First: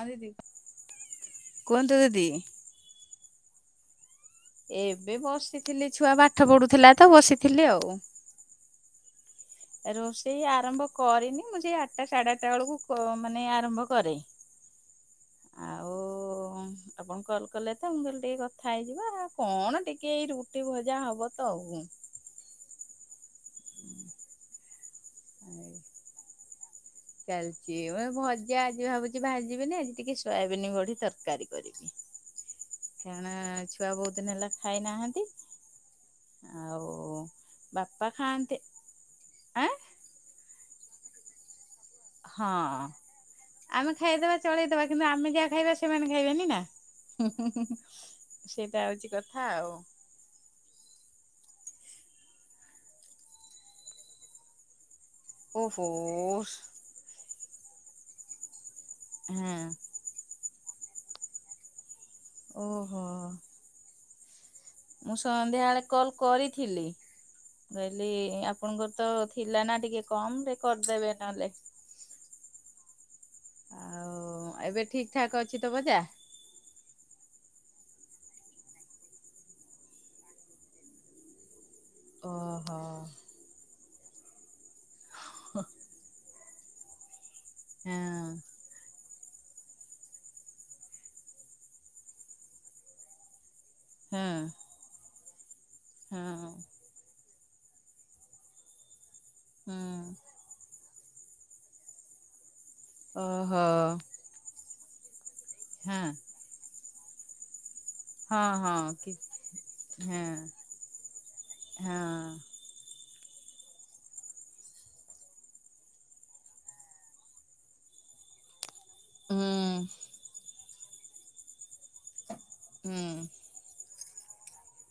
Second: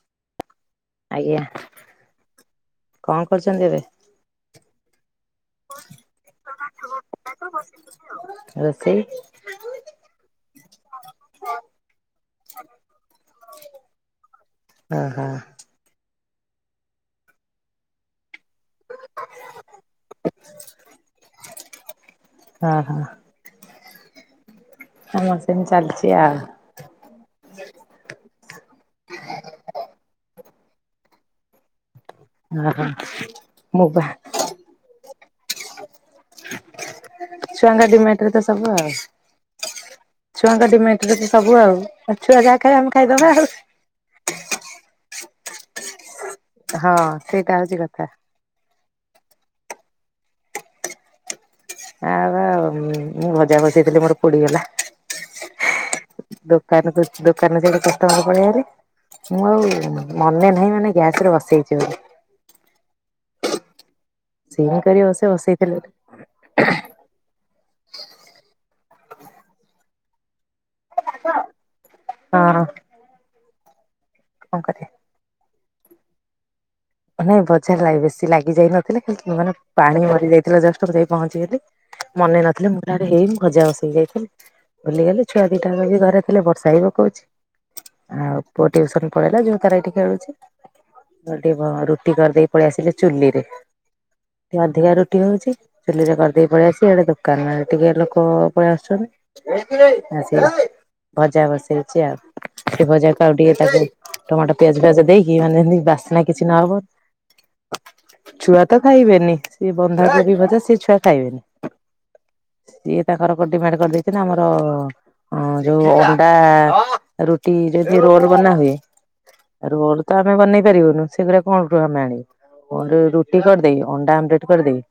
ହଁ ଦିଦି, ଆଜ୍ଞା କୁହନ୍ତୁ ଦିଦି କଣ କରୁଚନ୍ତି ଏବେ? ଏବେ ବସିଥିଲି ଛୁଆ ପାଠ ପଢୁଥିଲା ତ ବସିଥିଲି ଆଉ। ରୋଷେଇ ରୋଷେଇ ଆରମ୍ଭ କରିନି ମୁଁ ସେଇ ଆଟା ସାଢେ ଆଟା ବେଳକୁ କ ମାନେ ଆରମ୍ଭ କରେ। ହଁ ହଁ। ଆଉ ଉଁ ଆପଣ କଲ୍ କଲେ ତ ମୁଁ କହଲି ଟିକେ କ ଥାଇଯିବା କଣ ଟିକେ ଏଇ ରୁଟି ଭଜା ହବ ତ ଆଉ। ଓ ହୋ [inaudible] ଆମର ସେମି ଚାଲିଚି ଆଉ। ଚାଲିଚି, ଏ ଭଜା ଆଜି ଭାବୁଚି ଭାଜିବିିନି ଆଜି ଟିକେ ସୋୟାବିନି ବଢି ତରକାରୀ କରିବି। ହଁ ହଁ ଖ୍ୟଣ ମୁଁ ଛୁଆ ବା ବହୁତ୍ ଦିନି ହେଲା ଖାଇନାହାନ୍ତି। ଆଉ ଛୁଆଙ୍କ ବାପା ଡିମାଣ୍ଟ ରେ ତ ଖାଆନ୍ତି ସବୁ ଆଉ। ଆଁ ଛୁଆଙ୍କ ଡିମାଟ୍ ରେ ସବୁ ଆଉ। ଆଉ ଛୁଆ ହଁ ଯାହା ଖାଇବେ ଆମେ ଖାଇଦବା ଆଉ। ଆମେ ଖାଇଦବା ଚଳେଇଦବା କିନ୍ତୁ ଆମେ ଯାହା ଖାଇବା ସେମାନେ ଖାଇବେନି ନା, ହଁ ସେଇଟା ହଉଛି କଥା ସେଇଟା ହଉଚି କଥା ଆଉ। ଆଉବା ମୁଁ ଭଜା ବସିଇଥିଲି ମୋର ପୋଡିଗଲା। ଓହୋ। ଦୋକାନ କୁ ଦୋକାନରେ କଷ୍ଟମର ପଳେଇ ଆଇଲେ। ମୁଁ ହଁ ଆଉ ମନେ ନାହିଁ, ମାନେ ଗ୍ୟାସ ରେ ବସେଇଚି ବୋଲି। ଓହୋ ସିମ୍ କରିକି ମୁଁ ବସେଇ ସନ୍ଧ୍ୟା ବସେଇଥିଲି ଏଳେ କଲ କରିଥିଲି, କଇଲି ଆପଣଙ୍କର ତ ଥିଲା ନା ଟିକେ କମ୍ ରେ କରିଦେବେ ନଏଲେ। ହଁ ଆଉ କଣ କରିବା। ଏବେ ଠିକ୍ ଠାକ୍ ଅଛି ତ ବଜା। ମାନେ ଭଜା ଲାଗ୍ ବେଶୀ ଲାଗିଯାଇ ନଥିଲା କି ମାନେ ପାଣି ମରି ଯାଇଥିଲା ଜଷ୍ଟ ମୁଁ ଯାଇ ପହଞ୍ଚିଗଲି। ମନେ ନଥିଲେ, ଓହୋ ମୁଁ କହିଲି [unintelligible] ଆଡେ ହେଇ ଭଜା ବସେଇ ଯାଇଥିଲି, ଭୁଲିଗଲି ଛୁଆ ଦିଟା ଘରେ ଥିଲେ ବର୍ଷା ବି ପକୋଉଚି। ହଁ ଆଉ ପୁଅ ଟିଉସନ୍ ପଳେଇଲା, ଝିଅ ତାର ଏଇଠି ଖେଳୁଚି [unintelligible] ରୁଟି କରିଦେଇି ପଳେଇ ଆସିଲି ଚୁଲି ରେ। ହଁ। ଅଧିକା ରୁଟି ହଉଛି ଚୁଲିରେ କରିଦେଇ ହଁ। ପଳେଇ ଆସିଲି। ଆଡେ ତର ଦୋକାନରେ ଟିକେ ଲୋକ ପଳେଇ ହୁଁ ଆସୁଛନ୍ତି। ସେ ଭଜା ବସେଇଛି ଆଉ। ସେ ଭଜାକୁ ଆଉ ଟିକେ ଓହୋ ତାକୁ ଟମାଟୋ ପିଆଜ ପିଆଜ ଦେଇକି ମାନେ ଯେମିତି ହଁ ବାସିନା କିଛି ନହବ ହଁ ଛୁଆ ତ ହଁ କି ଖାଇବେନି ସେ ହଁ। ବନ୍ଧାକୋବି ଭଜା ସେ ଛୁଆ ଖାଇବେନି। ହଁ ସିଏ ତାଙ୍କର ଡିମାଣ୍ଡ କରିଦେଇଛି ନା ଆମର ହଁ ଯୋଉ ଅଣ୍ଡା ରୁଟି ଯେମିତି ରୋଲ ବନା ହୁଏ। ହୁଁ ରୋଲ ତ ଆମେ ବନେଇ ପାରିବୁନୁ। ସେଇଗୁରା କେଉଁଠୁ ଆମେ ଆଣିବୁ ହୁଁ ରୁଟି କରିଦେଇ ଅଣ୍ଡା ଆମଲେଟ କରିଦେଇ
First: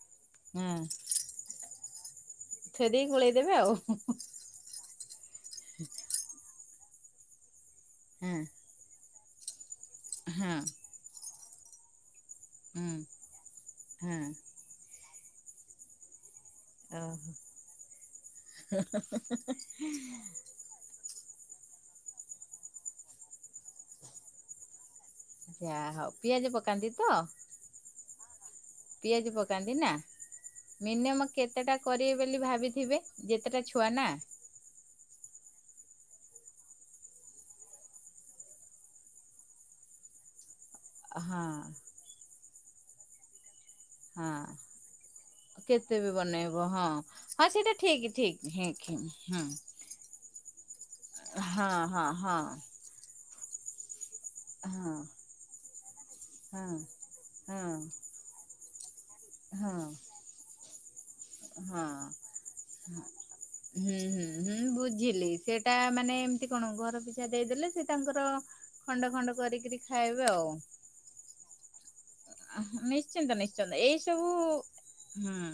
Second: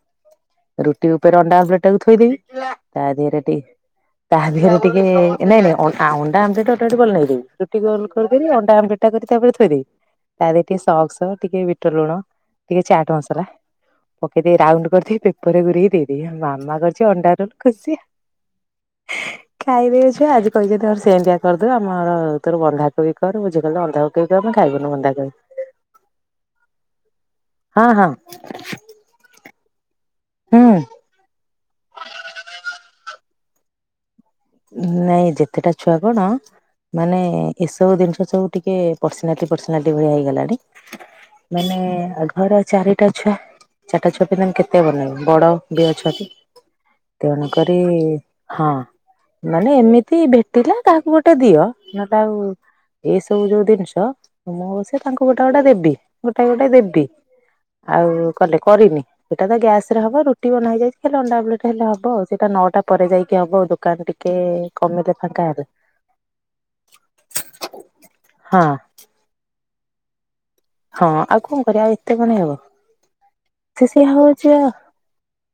ହଁ ରୁଟି ଉପରେ ଅଣ୍ଡା ଆମେଲେଟଟାକୁ ଥୋଇଦେବି ଥୋଇ ତା ଦେଇକି ଦେହରେ ପଳେଇଦେବେ ଆଉ ଟିକେ ତା ଦେହରେ ଟିକେ ନାଇଁ ନାଇଁ ଅ - ଅଣ୍ଡା ଆମଲେଟ୍ ଗୋଟେ ବନେଇ ଦେବି। ରୁଟି ଗୋଲ ହଁ। କରିଦେବି ଅଣ୍ଡା ଆମଲେଟ୍ ତା ଉପରେ ଥୋଇଦବି ତା ହଁ ଦେହରେ ଟିକେ ସକ୍ସ, ଟିକେ ବିଟ ଲୁଣ, ଟିକେ ହୁଁ ଚାଟ୍ ମସଲା ହଁ ପକେଇ ଦେଇ ରାଉଣ୍ଡ କରିଦେଇ ପେପରରେ ଗୁରେଇ ଦେଇ ଦେବି ମାମା କରିଛି ଓହୋ ଅଣ୍ଡାରୁୁ ଖୁସି। ଖାଇଦେବେ ଛୁଆ ଆଜି [inaudible] କହିଛନ୍ତି ଆମର ସେମିତିଆ କରିଦବୁ ଆମର ତୋର ବନ୍ଧା ବି କରୁ [unintelligible] ଯା ହଉ ପିଆଜ ପକାନ୍ତି ତ? ହଁ ହଁ। ପିଆଜ ପକାନ୍ତି ନା। ହୁଁ ମିନିୟମ କେତେଟା କରିବେ ବୋଲି ଭାବିଥିବେ? ଯେତେଟା ଛୁଆ ନା। ନାଇଁ ଯେତେଟା ଛୁଆ କଣ ମାନେ ଏସବୁ ଜିନିଷ ସବୁ ଟିକେ ପର୍ସନାଲିଟି ପର୍ସନାଲିଟି ଭଳିଆ ହେଇଗଲାଣି। ହଁ ମାନେ ଘର ଚାରିଟା ଛୁଆ। ଚାରିଟା ଛୁଆ ପିଲାଙ୍କୁ ହଁ କେତେ ବନେଇବ ବଡ ବି କେତେ ଅଛନ୍ତି ବନେଇବ ହଁ ହଁ ତେଣୁ ସେଇଟା କରି [inaudible] ହଁ। ନାଇଁ ଏମିତି ଭେଟିଲା କାହାକୁ ଗୋଟେ ଦିଅ ହଁ ହଁ ନ ତାଉ ହଁ ଏଇ ସବୁ ଯୋଉ ଜିନିଷ ମୁଁ ବ ସେ ତାଙ୍କୁ ଗୋଟେ ଗୋଟେ ଦେବି ଗୋଟା ହଁ ଗୋଟେ ହଁ ଦେବି ହଁ ଆଉ କଲେ କରିନି। ସେଇଟା ତ ହଁ ଗ୍ୟାସ ରେ ହବ ରୁଟି ବବା ହେଇ ଯାଇଛି ହେଲେ ଅଣ୍ଡା ବଲେଟ ହେଲେ ହଁ ହବ ସେଇଟା ନଅଟା ପରେ ଯାଇକି ହବ। ହୁଁ ଦୋକାନ ହୁଁ ଟିକେ ହୁଁ କମିଲେ ବୁଝିଲି ଫାଙ୍କା ହେଲେ ସେଟା ମାନେ ଏମତି କଣ ଘର ପିଛା ଦେଇଦେଲେ ସେ ତାଙ୍କର। ହଁ ଖଣ୍ଡ ଖଣ୍ଡ କରିକରି ଖାଇବେ ଆଉ। ହଁ ଆଉ କଣ କରିବା। ଏତେ କଣ ହେବ ନିଶ୍ଚିନ୍ତ ନିଶ୍ଚିନ୍ତ ସେ ଏଇ ସେଇଆ ସବୁ ହଉଛି ଆଉ ହୁଁ।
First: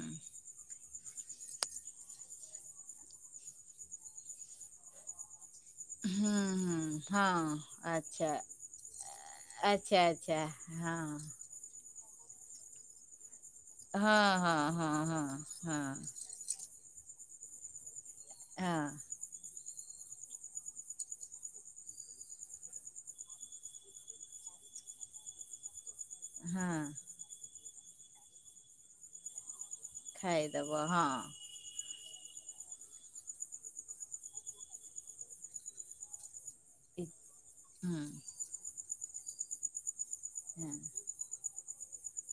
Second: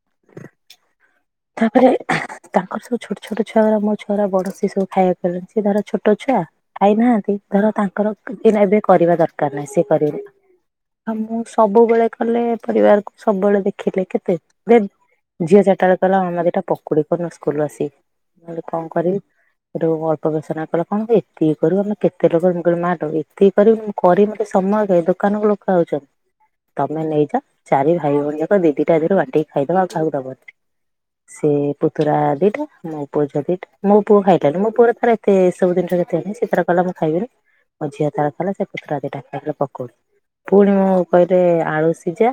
ତାପରେ ତାଙ୍କର ସବୁ ଛୋଟ ଛୋଟ ଛୁଆରା ମୋ ଛୁଆର ବଡୋ ସି ସବୁ ଖାଇବାକୁିଲଣି ସିଏ ଧର। ଛୋଟ ହୁଁ ଛୁଆ ହୁଁ ଖାଇନାହାନ୍ତି ହଁ ଧର ତାଙ୍କର ଆଚ୍ଛା ଏବେ କରିବା ଦରକାର ନାହିଁ ସିଏ କରିବା। ହଁ। ସବୁବେଳେ କଲେ ପରିବାରକୁ ସବୁବେଳେ ଦେଖିଲେ ହଁ କେତେ ହଁ ଦେ ହଁ ହଁ ଝିଅ ହଁ ଚାରିଟା। କହିଲା ମାମା ଦି ଟା ପକୁଡି କରୁନ ସ୍କୁଲରୁ ଆସିବି ନହେଲେ ହଁ କଣ କରିବି। ଅଳ୍ପ ବର୍ଷ କଲେ କଣ କ ଏତିକି କରୁ ଆମ କେତେ ଲୋକ କହ ମା ଏତିକି କରିବ। କରିବି ମତେ ସମୟ କାଇଁ ଦୋକାନ କୁ ଲୋକ ଆଉଛନ୍ତି। ହଁ ହଁ ତମେ ନେଇଯ ଚାରି ଭାଇ ଭଉଣୀ ଯାକ ଦି ଦି ଟା ଆଜିରୁ ବାଟିକି ଖାଇଦବା ଆଉ କାହାକୁ ଦବବି। ବାହଁ। ସେ ପୁତୁରା ଦିଟା ମୋ ପୁଅ ଝିଅ ଦିଟା। ମୋ ପୁଅ ଖାଇଲାନି ମୋ ପୁଅରେ ଥର ଏତେ ସବୁ ଜିଣିଷରେ ଏତ ସେଥିର। ମୁଁ ଖାଇବ ମୋ ହୁଁ ଝିଅ ତାର ଖଲା ସେ ପୁତୁର ଦିଟା ଖାଇଲେ ପକଉି ହଁ ପୁଣି ମ କହିଲେ ଆଳୁ ସିଝା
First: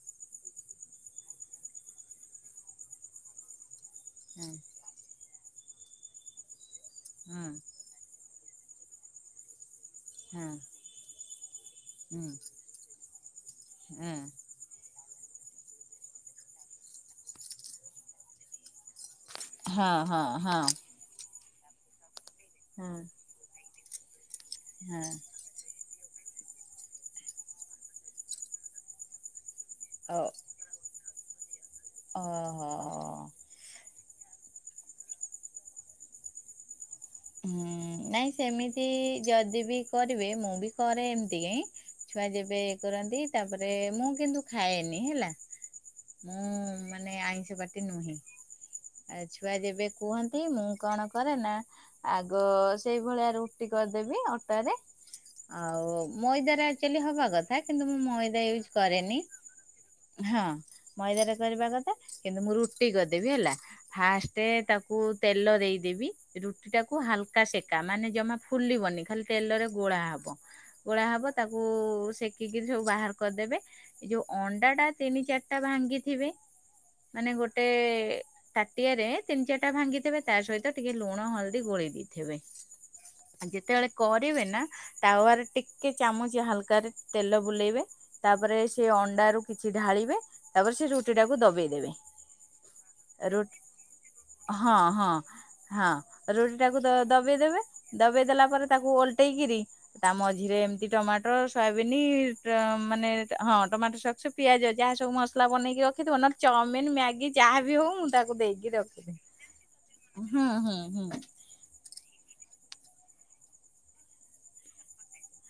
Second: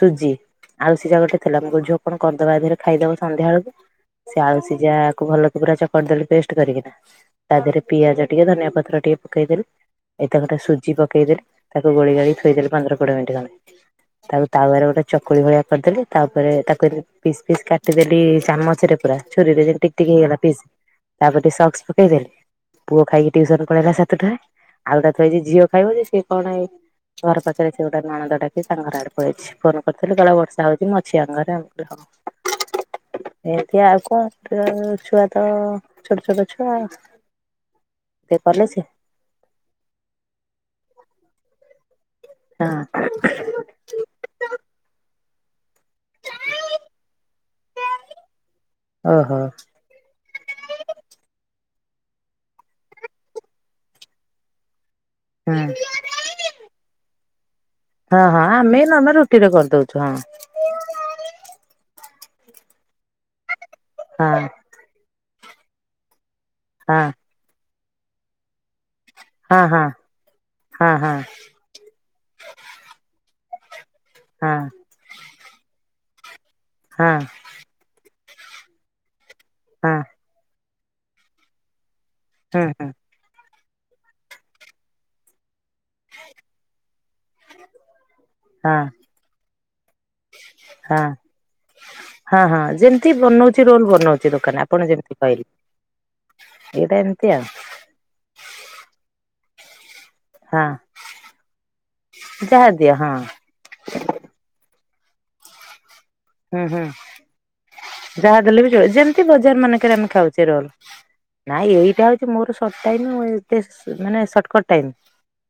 ସୁଜି ଆଳୁ ସିଝା ଗୋଟେ ଥିଲା ଆମ ଝିଅ କଣ କର? ସଦବା ଧରେ ଖାଇଦବ ସନ୍ଧ୍ୟା ବେଳକୁ ସେ ହଁ ଆଳୁ ସିଝାକୁ ଭଲକ ପୁରା ଚକଦେଲି ପେଷ୍ଟ କରିକିନା। ହଁ ତା ଦେହରେ ପିଆଜ ଟିକେ ଧନିଆ ପତ୍ର ଟିକେ ପକେଇଦେଲେ। ଏ ତାକୁ ହଁ ଟ ସୁଜି ପକେଇଦେଲେ ତାକୁ ଗୋଳି ହୁଁ ଗାଳି ଥୋଇଦେଲେ ପନ୍ଦର କୋଡିଏ ମିନିଟ ଖଣ୍ଡେ ହଁ ତାକୁ। ତାପରେ ଗୋଟେ ଚକୁଳି ଭଳିଆ କରିଦେଲି ତାପରେ ତାକୁ ପିସ୍ ପିସ୍ କାଟିଦେଲି ଚାମଚରେ ପୁରା। ଛୁରୀରେ ଟିକ ହଁ ଠିକ ହେଇଗଲା ହଁ ପି। ତାପଟେ ସକ୍ସ ପକେଇ ଦେେଲେ ହଁ ପୁଅ ହଁ ଖାଇକି ଟ୍ୟଉସନ ପଳେଇଲା ସାତଟା। ଆଳୁ ଟା ଥଏ ହଁ ଯେ ଝିଅ ଖାଇବ ଯେ ସେ। କଣ ଏଇ ଘର ପାଖରେ ସେ ଗୋଟେ ନଣନ୍ଦ ଡାକି ସାଙ୍ଗର ଆଡକୁଇଛି ଫୋନ କରିଥିଲି ବଳ ବର୍ଷା ହଉଛି ମ। ଅଛି ଆଙ୍ଗରେ ଆମଁ। ଅ ହ। ଏତି ଆଉ କଣ ଛୁଆ ତ ଛୋଟ ଛୋଟ ଛୁଆ। ହଁ ନାଇଁ ସେ କଲେ ସେ ସେମିତି ଯଦି ବି କରିବେ ମୁଁ ବି କରେ ଏମିତି କାଇ। ଛୁଆ ଯେବେ ଇଏ ହଁ କରନ୍ତି ତାପରେ ମୁଁ କିନ୍ତୁ ଖାଏନି ହେଲା। ମୁଁ ମାନେ ଆଇଁଷ ପାଟି ନୁହେଁ ଆ ଓହୋ ଛୁଆ ଯେବେ କୁହନ୍ତି ମୁଁ କଣ କରେ ନା ଆଗ? ସେଇଭଳିଆ ରୁଟି କରିଦେବି ଅଟରେ। ହଁ ଆଉ ମଇଦ ର ଆଚୁଲି ହବା କଥା କିନ୍ତୁ ମୁଁ ମଇଦା ୟୁଜ କରେନି। ଦଉଛୁ ହଁ। ମଇଦାରେ କରିବା କଥା କିନ୍ତୁ ମୁଁ ରୁଟି କରିଦେବି ହେଲା ଫାଷ୍ଟ ହଁ ତାକୁ। କୁ ତେଲ ଦେଇଦେବି ରୁଟି ଟାକୁ ହାଲକା ସେକା ମାନେ ଜମା ଫୁଲିବନି। ଖାଲି ହଁ ତେଲରେ ହଁ ଗୋଳା ହବ ହଁ ଗୋଳା ହଁ ହବ ତାକୁ ସେକିକିରି ସବୁ ବାହାର କରିଦେବେ। ଏଇ ଯୋଉ ହଁ ଅଣ୍ଡା ଟା ତିନି ଚାରିଟା ଭାଙ୍ଗିଥିବେ ହଁ ମାନେ ଗୋଟେ ଗୋଟେ ତାଟିଆରେ ତିନି ଚାର ଟା ହଁ ହଁ ଭାଙ୍ଗିଥିବେ ତା ସହିତ ଟିକେ ଲୁଣ ହଳଦୀ ଗୋଳେଇ ଦେଇଥିବେ। ହୁଁ। ଯେତେବେଳେ କରିବେ ନା ତାୱାର ଟିକେ ଚାମଚ ହାଲକ ରେ ତେଲ ବୁଲେଇବେ। ତାପରେ ହଁ ସେ ଅଣ୍ଡା ରୁ କିଛି ଢାଳିବେ ତାପରେ ସେ ହଁ ରୁଟି ଟାକୁ ଦବେଇ ଦେବେ। ହଁ ହଁ ଯେମିତି ରୁ ବନଉଛି ରୋଲ ବନଉଛି ଦୋକାନ ହଁ ଆପଣ ହଁ ଯେମିତି କହିଲେ। ହଁ ରୁଟି ଟାକୁ ଏଇଟା ଏମିତି ଦବେଇ ଆଉ ଦେବେ ଦବେଇ ଦେଲା ପରେ ତାକୁ ଓଲଟେଇକିରି। ତା ମଝିରେ ହଁ ଏମିତି ଟମାଟୋ ସୋୟବିନି ଯାହା ଦିଅ ମାନେ ହଁ ଟମାଟୋ ପିଆଜ ଯାହା ସବୁ ମସଲା ବନେଇକି ରଖିଥିବ ନା ହୁଁ ହୁଁ ଚାଉମିିନ ମ୍ୟାଗି ଯାହାବି ହଉ ମୁଁ ତାକୁ ଯାହା ଦେଲେ ବି ଦେଇକି ଚଳିବ ରଖିବି ଯେମିତି ବଜାର ମାନଙ୍କରେ ଆମେ ହୁଁ ଖାଉଛେ ରୋଲ ହୁଁ ହଁ। ନାଇଁ ଏଇଟା ହଉଛି ମୋର [unintelligible] ଏ ମାନେ ସର୍ଟକଟ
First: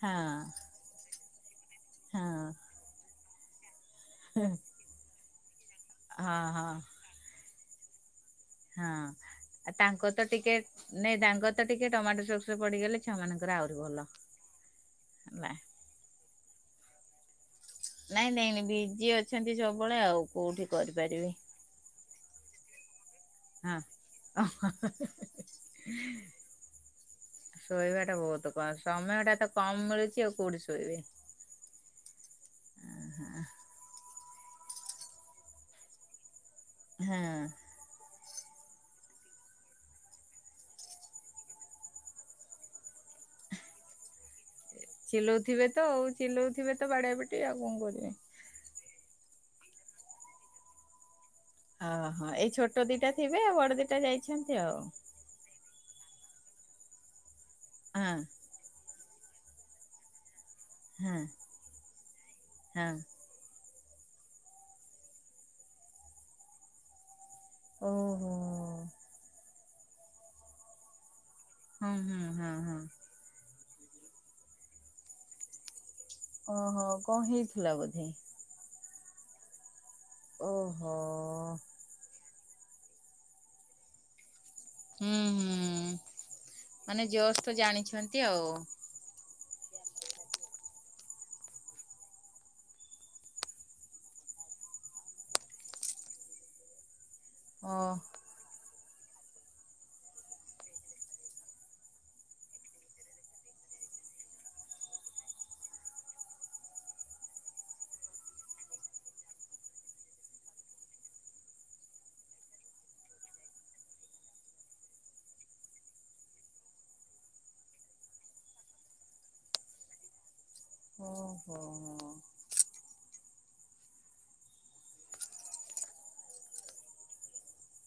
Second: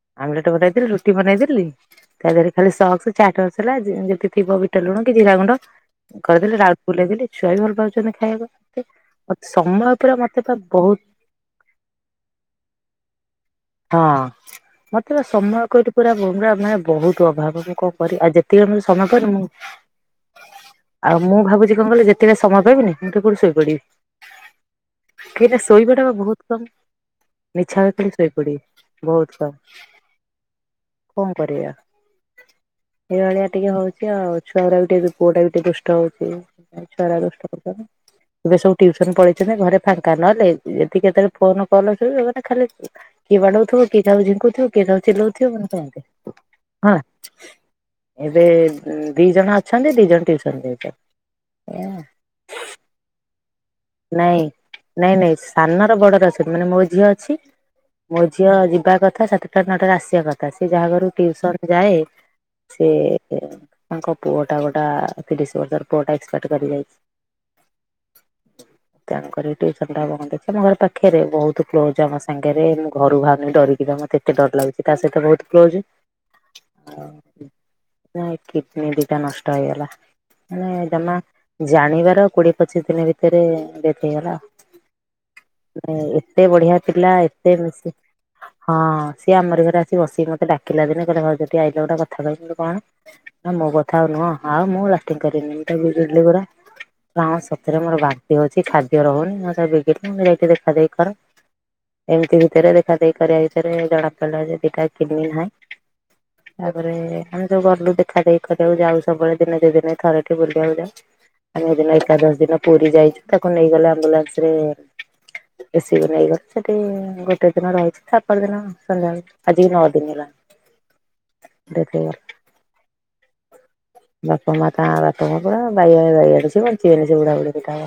ହଁ ଆମଲେଟ ବନେଇଦେଲି, ରୁଟି ବନେଇଦେଲି ହଁ ତା ଦେହରେ ଖାଲି [inaudible] [unintelligible] ବିଟ ଲୁଣ କି ଜିରା ଗୁଣ୍ଡ। ହଁ କରିଦେଲି ହଁ ରାଉଣ୍ଡ ବୁଲେଇ ଦେଲି ଛୁଆ ବି ଭଲ ପାଉଛନ୍ତି ଖାଇବାକୁ। ମତେ ହଁ ସମୟ ତାଙ୍କର ପୁରା ତ ମତେ ବା ଟିକେ ବହୁତ ନାଇଁ ତାଙ୍କର ଟିକେ ଟମସସ ପଡିଗଲେ ଛୁଆ ମାନଙ୍କର ଆହୁରି ଭଲ। ହଁ ମତେ ବା ସମୟ ହେଲା। [unintelligible] ବହୁତ ଅଭାବ। [inaudible] ନାଇଁ ନାଇଁ ବିଜି ଅଛନ୍ତି ସବୁବେଳେ ଆଉ କୋଉଠି କରିପାରିବି [unintelligible] ମୁଁ ଭାବୁଛି କଣ କହିଲ ଯେତି [unintelligible] ସମୟ ପାଇବିନି ମୁଁ ତ କଉଠି ହଁ। ଶୋଇପଡିବି [unintelligible] ମିଛ ରେ ଖାଲି ଶୋଇ ପଡିବି। ବାସ ସମୟ ଟା ତ କମ ମିଳୁଛି ଆଉ କୋଉଠି ଶୋଇବି। କଣ କରିବା? ଏଇଭଳିଆ ଟିକେ ହଉଛି ଆଉ ଛୁଆ ଗୁଡା ବି ଟିକେ ପୁଅ ଟା ବି ଟିକେ ଦୁଷ୍ଟ ହଉଛି। ଛୁଆ ଗୁଡା ହଁ ଦୁଷ୍ଟ ହେଉଛନ୍ତି। ଏବେ ସବୁ ଟିଉସନ ପଳେଇଛନ୍ତି। ଘରେ ଫାଙ୍କା ନହଲେ ଏତିି କେତେବେଳେ ଫୋନ କଲ ବ ସେମାନେ ଖାଲି - କିଏ ବାଡଉ ଥିବ କିଉ କାହାକୁ ଝିଙ୍କୁ - କିଏ ତାକୁ ଚିଲଉଥିବ। ହଁ ଚିଲଉଥିବେ ତ ଆଉ ଚିଲଉଥିବେ ତ ବାଡିଆ ଏମିତି। ପିଟି ଆଉ କଣ କରିବେ। ସେ ଦି ଜଣ ଅଛନ୍ତି ଦି ଜଣ ଟିଉସନ୍ ଯାଇଛନ୍ତି। ଅହ ଏଇ ଛୋଟ ଦିଟା ଥିବେ ଆଉ ବଡ ଦିଟା - ନାଇଁ। ନାଇଁ ନାଇଁ। ସାନର ବଡର ଅଛନ୍ତି। ମାନେ ମୋ ଝିଅ ଅଛି। ହଁ ମୋ ଝିଅ ଯିବା କଥା ସାତ ଟା ନଅଟାରେ ଆସିବା କଥା। ସେ ଯାହାଘରୁ ହଁ ଟ୍ୟୁସନ ଯାଏ ହଁ ସେ- [unintelligible] ତାଙ୍କ ପୁଅ ଟା ଗୋଟା [unintelligible] ପୁଅ ଟା [unintelligible] କରି ଯାଇଛି। ଓହୋ। ତେଣୁକରି ତିଉସନ ଟାଇମ୍ ଆମ ଘର ପାଖରେ ବହୁତ- ହଁ କ୍ଲୋଜ ଆମ ହଁ ହଁ ସାଙ୍ଗରେ ହଁ ମୁଁ ଘରୁ ଭାବିକି ଡରିକି ମୋତେ ଏତେ ଡର ଲାଗୁଛି ତା ସହିତ ବହୁତ କ୍ଲୋଜ। ଓହୋ କଣ ହୋଇଥିଲା ବୋଧେ। କିଡନି ଦିଟା ନଷ୍ଟ ହେଇଗଲା। ମାନେ ଓହୋ। ଜମା ଜାଣିବାର କୋଡ଼ି - ପଚିଶ ଦିନ ଭିତରେ ଡେଥ ହେଇଗଲା। ହୁଁ ହୁଁ ଏତେ ବଢିଆ ମାନେ ପିଲା। ଜୋସ୍ ତ ଏତେ ମିଶି ଜାଣିଛନ୍ତି ଆଉ - ସିଏ ଆମରି ଘରେ ଆସି ବସିକି ମୋତେ ଡାକିଲା ଦିନେ କହିଲା ଭାଉଜ ଠିଆ ହୋଇଛ ଗୋଟେ କଥା କହିବି। କଣ? ମୋ କଥା ଆଉ ନୁହଁ। ଆଉ ମୁଁ ରାତି ପାହିଲେ [unintelligible] ନା ସତରେ ମୋର ଓହୋ ବାନ୍ତି ହେଉଛି ଖାଦ୍ୟ ରହୁନି। [unintelligible] ଯାଇକି ଦେଖା ଦେଖି କର। ଏମିତି ଭିତରେ ଦେଖା ଦେଖି କରା ଭିତରେ ଜଣା ପଡ଼ିଲା ଯେ ଦୁଇଟି ଯାକ କିଡନୀ ହାର୍ଟ - [unintelligible] ତାପରେ ଆମେ ସବୁ ଗଲୁ ଦେଖାଦେଖି କରିବାକୁ ଯାଉ ସବୁବେଳେ ଦିନେ ଦୁଇଦିନ ରେ ଥରେ ବୁଲିବାକୁ ଯାଉ। ଆମେ ଦିନେ ଏକାଦୋଷୀ ଦିନ ପୁରୀ ଯାଇଛୁ ତାକୁ ନେଇଗଲେ ଆମ୍ବୁଲାନ୍ସରେ। ଏସ ସି ବି ନେଇଗଲେ। ସେଠି ଗୋଟିଏ ଦିନ ରହିଛି ତା ପର ଦିନ- ଚାଲିଗଲା। ଆଜିକି ନଅ ଦିନ ହେଲାଣି। ଓହ ହ। ଡେଥ୍ ହେଇଗଲା। ବାପା ମା ତାଙ୍କର [unintelligible] ବଞ୍ଚିବେନି ସେଗୁଡା [unintelligible]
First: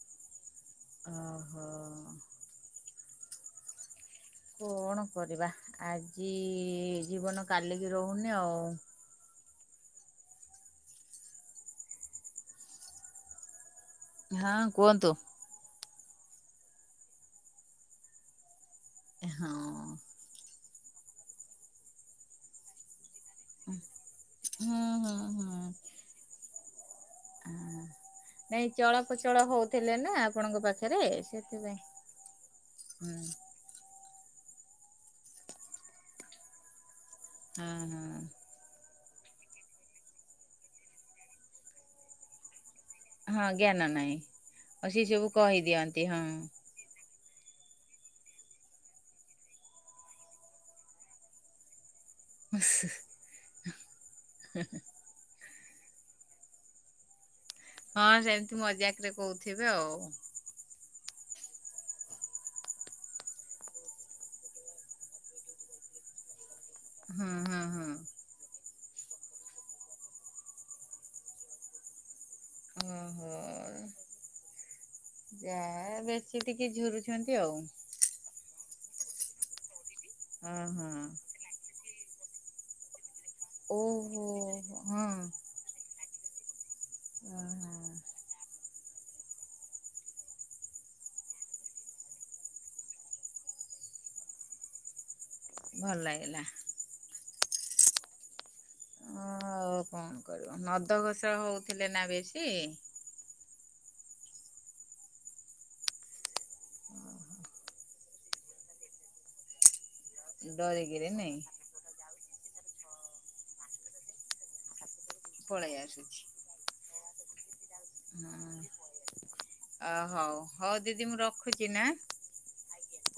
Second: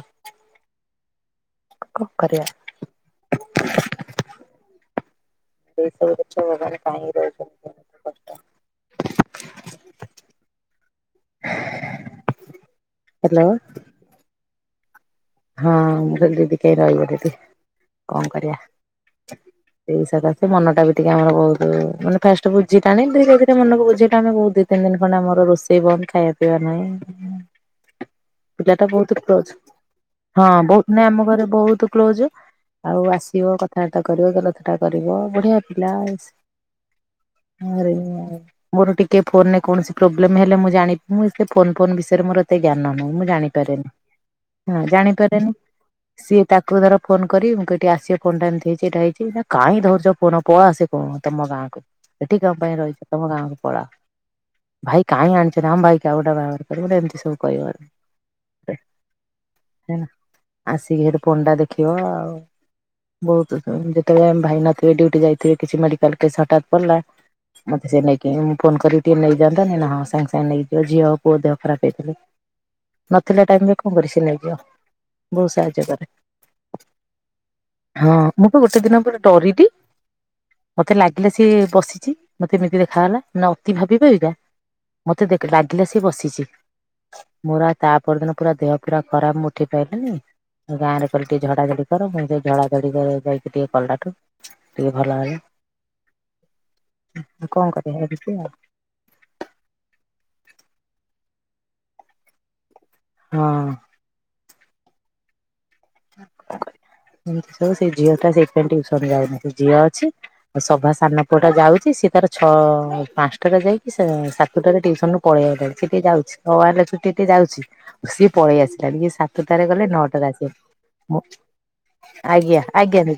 ଓହୋ। କରିବା। କଣ କରିବା ଏଇ ସବୁ ଆଜି ଜିନିଷ ଭଗବାନ ଜୀବନ କାଲିକି ରହୁନି ଆଉ। ହେଲୋ। ହଁ କୁହନ୍ତୁ। ହଁ ମୁଁ କହିଲି କିଏ ରହିବ କେତେ? କଣ କରିବା? ହଁ [unintelligible] ସେ ମନଟା ବି ଟିକେ ଆମର ବହୁତୁ ମାନେ ଫାଷ୍ଟ ବୁଝିଲାନି ଧୀରେ ଧୀରେ ମନକୁ [unintelligible] ତିନି ହୁଁ ଦିନ ହୁଁ ଖଣ୍ଡେ ଆମର ହୁଁ। ରୋଷେଇ ବନ୍ଦ ଖାଇବା ପିଇବା ନାହିଁ। [unintelligible] ପିଲାଟା ବହୁତ କ୍ଲୋଜ। ଥିଲେ ନା। ଆପଣଙ୍କ ହଁ ବହୁତ ପାଖରେ ନାଇ ଆମ ଘରେ ସେଥିପାଇଁ ବହୁତ କ୍ଲୋଜ। ଆଉ ହୁଁ। ଆସିବ କ- କଥାବାର୍ତ୍ତା କରିବ। ରଥଟା କରିବ। ବଢିଆ ପିଲା। ହଁ ଘରେ ହିଁ ହଁ ଆଉ। ମୋର ଟିକେ ଫୋନରେ କୌଣସି ପ୍ରୋବ୍ଲେମ୍ ହେଲେ ମୁଁ ଜାଣି ମୁଁ ସେ ଫୋନ ଫୋନ ବିଷୟରେ ମୋର- ଏତେ ଜ୍ଞାନ ନାହିଁ। ମୁଁ ହଁ ଜ୍ଞାନ ଜାଣିପାରେନି। ନାହିଁ ହଁ ଆଉ ସେ ସବୁ ଜାଣିପାରେନି। କହିଦିଅନ୍ତି ହଁ। ସିଏ ତାକୁ - ତାକୁ ଧର ଫୋନ କରିବି ମୁଁ କହିବି ଟିକେ ଆସିବ ଫୋନ ଟା ଏମିତି ହେଇଚି ଏଇଟା ହେଇଚି। ନା କାଇଁ ଧରୁଚ ଫୋନ ପଳା ସେ ଫୋନ ତମ ଗାଁ। ଏଠି କଣ ପାଇଁ ରହିଚ ତମ ଗାଁକୁ ପଳାଅ। ହୁଁଁ ହୁଁ। ଭାଇ କାଇଁ ଆଣିଚ ରାମ୍ ଭାଇକି ଆଉ ଗୋଟା ବାହାଘର କରିବ ଗୋଟା ଏମିତି ସବୁ କହିବ। ହଁ ସେମିତି ମଜାକରେ କହୁଥିବେ ଆଉ। ହେଲା ଆସିକି ସେଠି ଫୋନ ଟା ଦେଖିବ ଆଉ। ବହୁତୁ, ଯେତବଳେ ଆମେ ଭାଇ ନଥିବେ ଡ୍ୟୁଟି ଯାଇଥିବେ କିଛି ମେଡିକାଲ କେସ୍ ହଠାତ୍। ହୁଁ ହୁଁ ହୁଁ [unintelligible] କେ ମୁଁ ଫୋନ୍ କରିବି ଟିକେ ନେଇଯାଆନ୍ତନି। ନା ହଁ ସାଙ୍ଗେ ସାଙ୍ଗେ ନେଇଯିବ ଝିଅ ହଉ ପୁଅ ଦେହ ଖରାପ ହେଇଥିଲେ। ନଥିଲା ଟାଇମ୍ ରେ କଣ କରିବ ସିଏ ନେଇଯିବ। ବହୁତ ସାହାଯ୍ୟ ଯାଆ, କରେ ବେଶୀ ଟିକେ ଝୁରୁଚନ୍ତି ଆଉ। ହଁ, ମୁଁ ବା ଗୋଟେ ଦିନ ପୁରା ଡରିିଲି ହଁ ହଁ। ମତେ ଲାଗିଲା ସିଏ ବସିଚି। ମତେ ଏମିତି ଦେଖାଗଲା, ନା ଅତି ଭାବିି ଓହୋ ଭାବିକା ହଁ। ମତେ ଦେ ଲା। ଗିଲା ସିଏ ବସିଚି, ମୋର ଓହୋ ଆ ତା ପରଦିନ ପୁରା ଦେହ ପୁରା ଖରାପ। ଉଠି ପାଇଲାନି, ଗାଁ ରେ କହିଲେ ଟିକେ ଝଡାଝଡି କର ପୁଣି ସେ ଝଡାଝଡି ଯାଇକି ଟିକେ କଲାଠୁ। ଟିକେ ଭଲ ହେଲା। ଭଲ ଲାଗିଲା। ଆଉ କଣ କରିଆ ଏମିତି ଆଉ। ଓ ଆଉ କଣ କରିବ ନଦ ଘୋଷ ହଉଥିଲେ ନା ବେଶୀ। ହଁ। ଏମତି ସବୁ ସେ ଝିଅ ଟା ସେଇଥିପାଇଁ ଟିଉସନ ଯାଉନି ସେ ଝିଅ ଅଛି। ସଭା ଡରିକିରି ସାନ ନାଇଁ ପୁଅ ଟା ଯାଉଚି ସିଏ ତାର ଛଅ ପାଞ୍ଚଟା ଟା ରେ ଯାଇକି ସାତ। ସତୁଟା ରେ ଟିଉସନରୁ ପଳେଇ ଆଇଲାଣି, ସେ ଟିକେ ଯାଉଚି ଅ, ଆ ଛୁଟି ଟେ ଯାଉଚି। ସିଏ ହଁ ପଳେଇ ଆସିଲାଣି। ଇଏ ସାତୁଟାରେ ଗଲେ ଅ ନଅଟାରେ ହଉ ଆସେ। ହଉ ଦିଦି ମୁଁ ରଖୁଚି ନା। ଆଜ୍ଞା ଆଜ୍ଞା।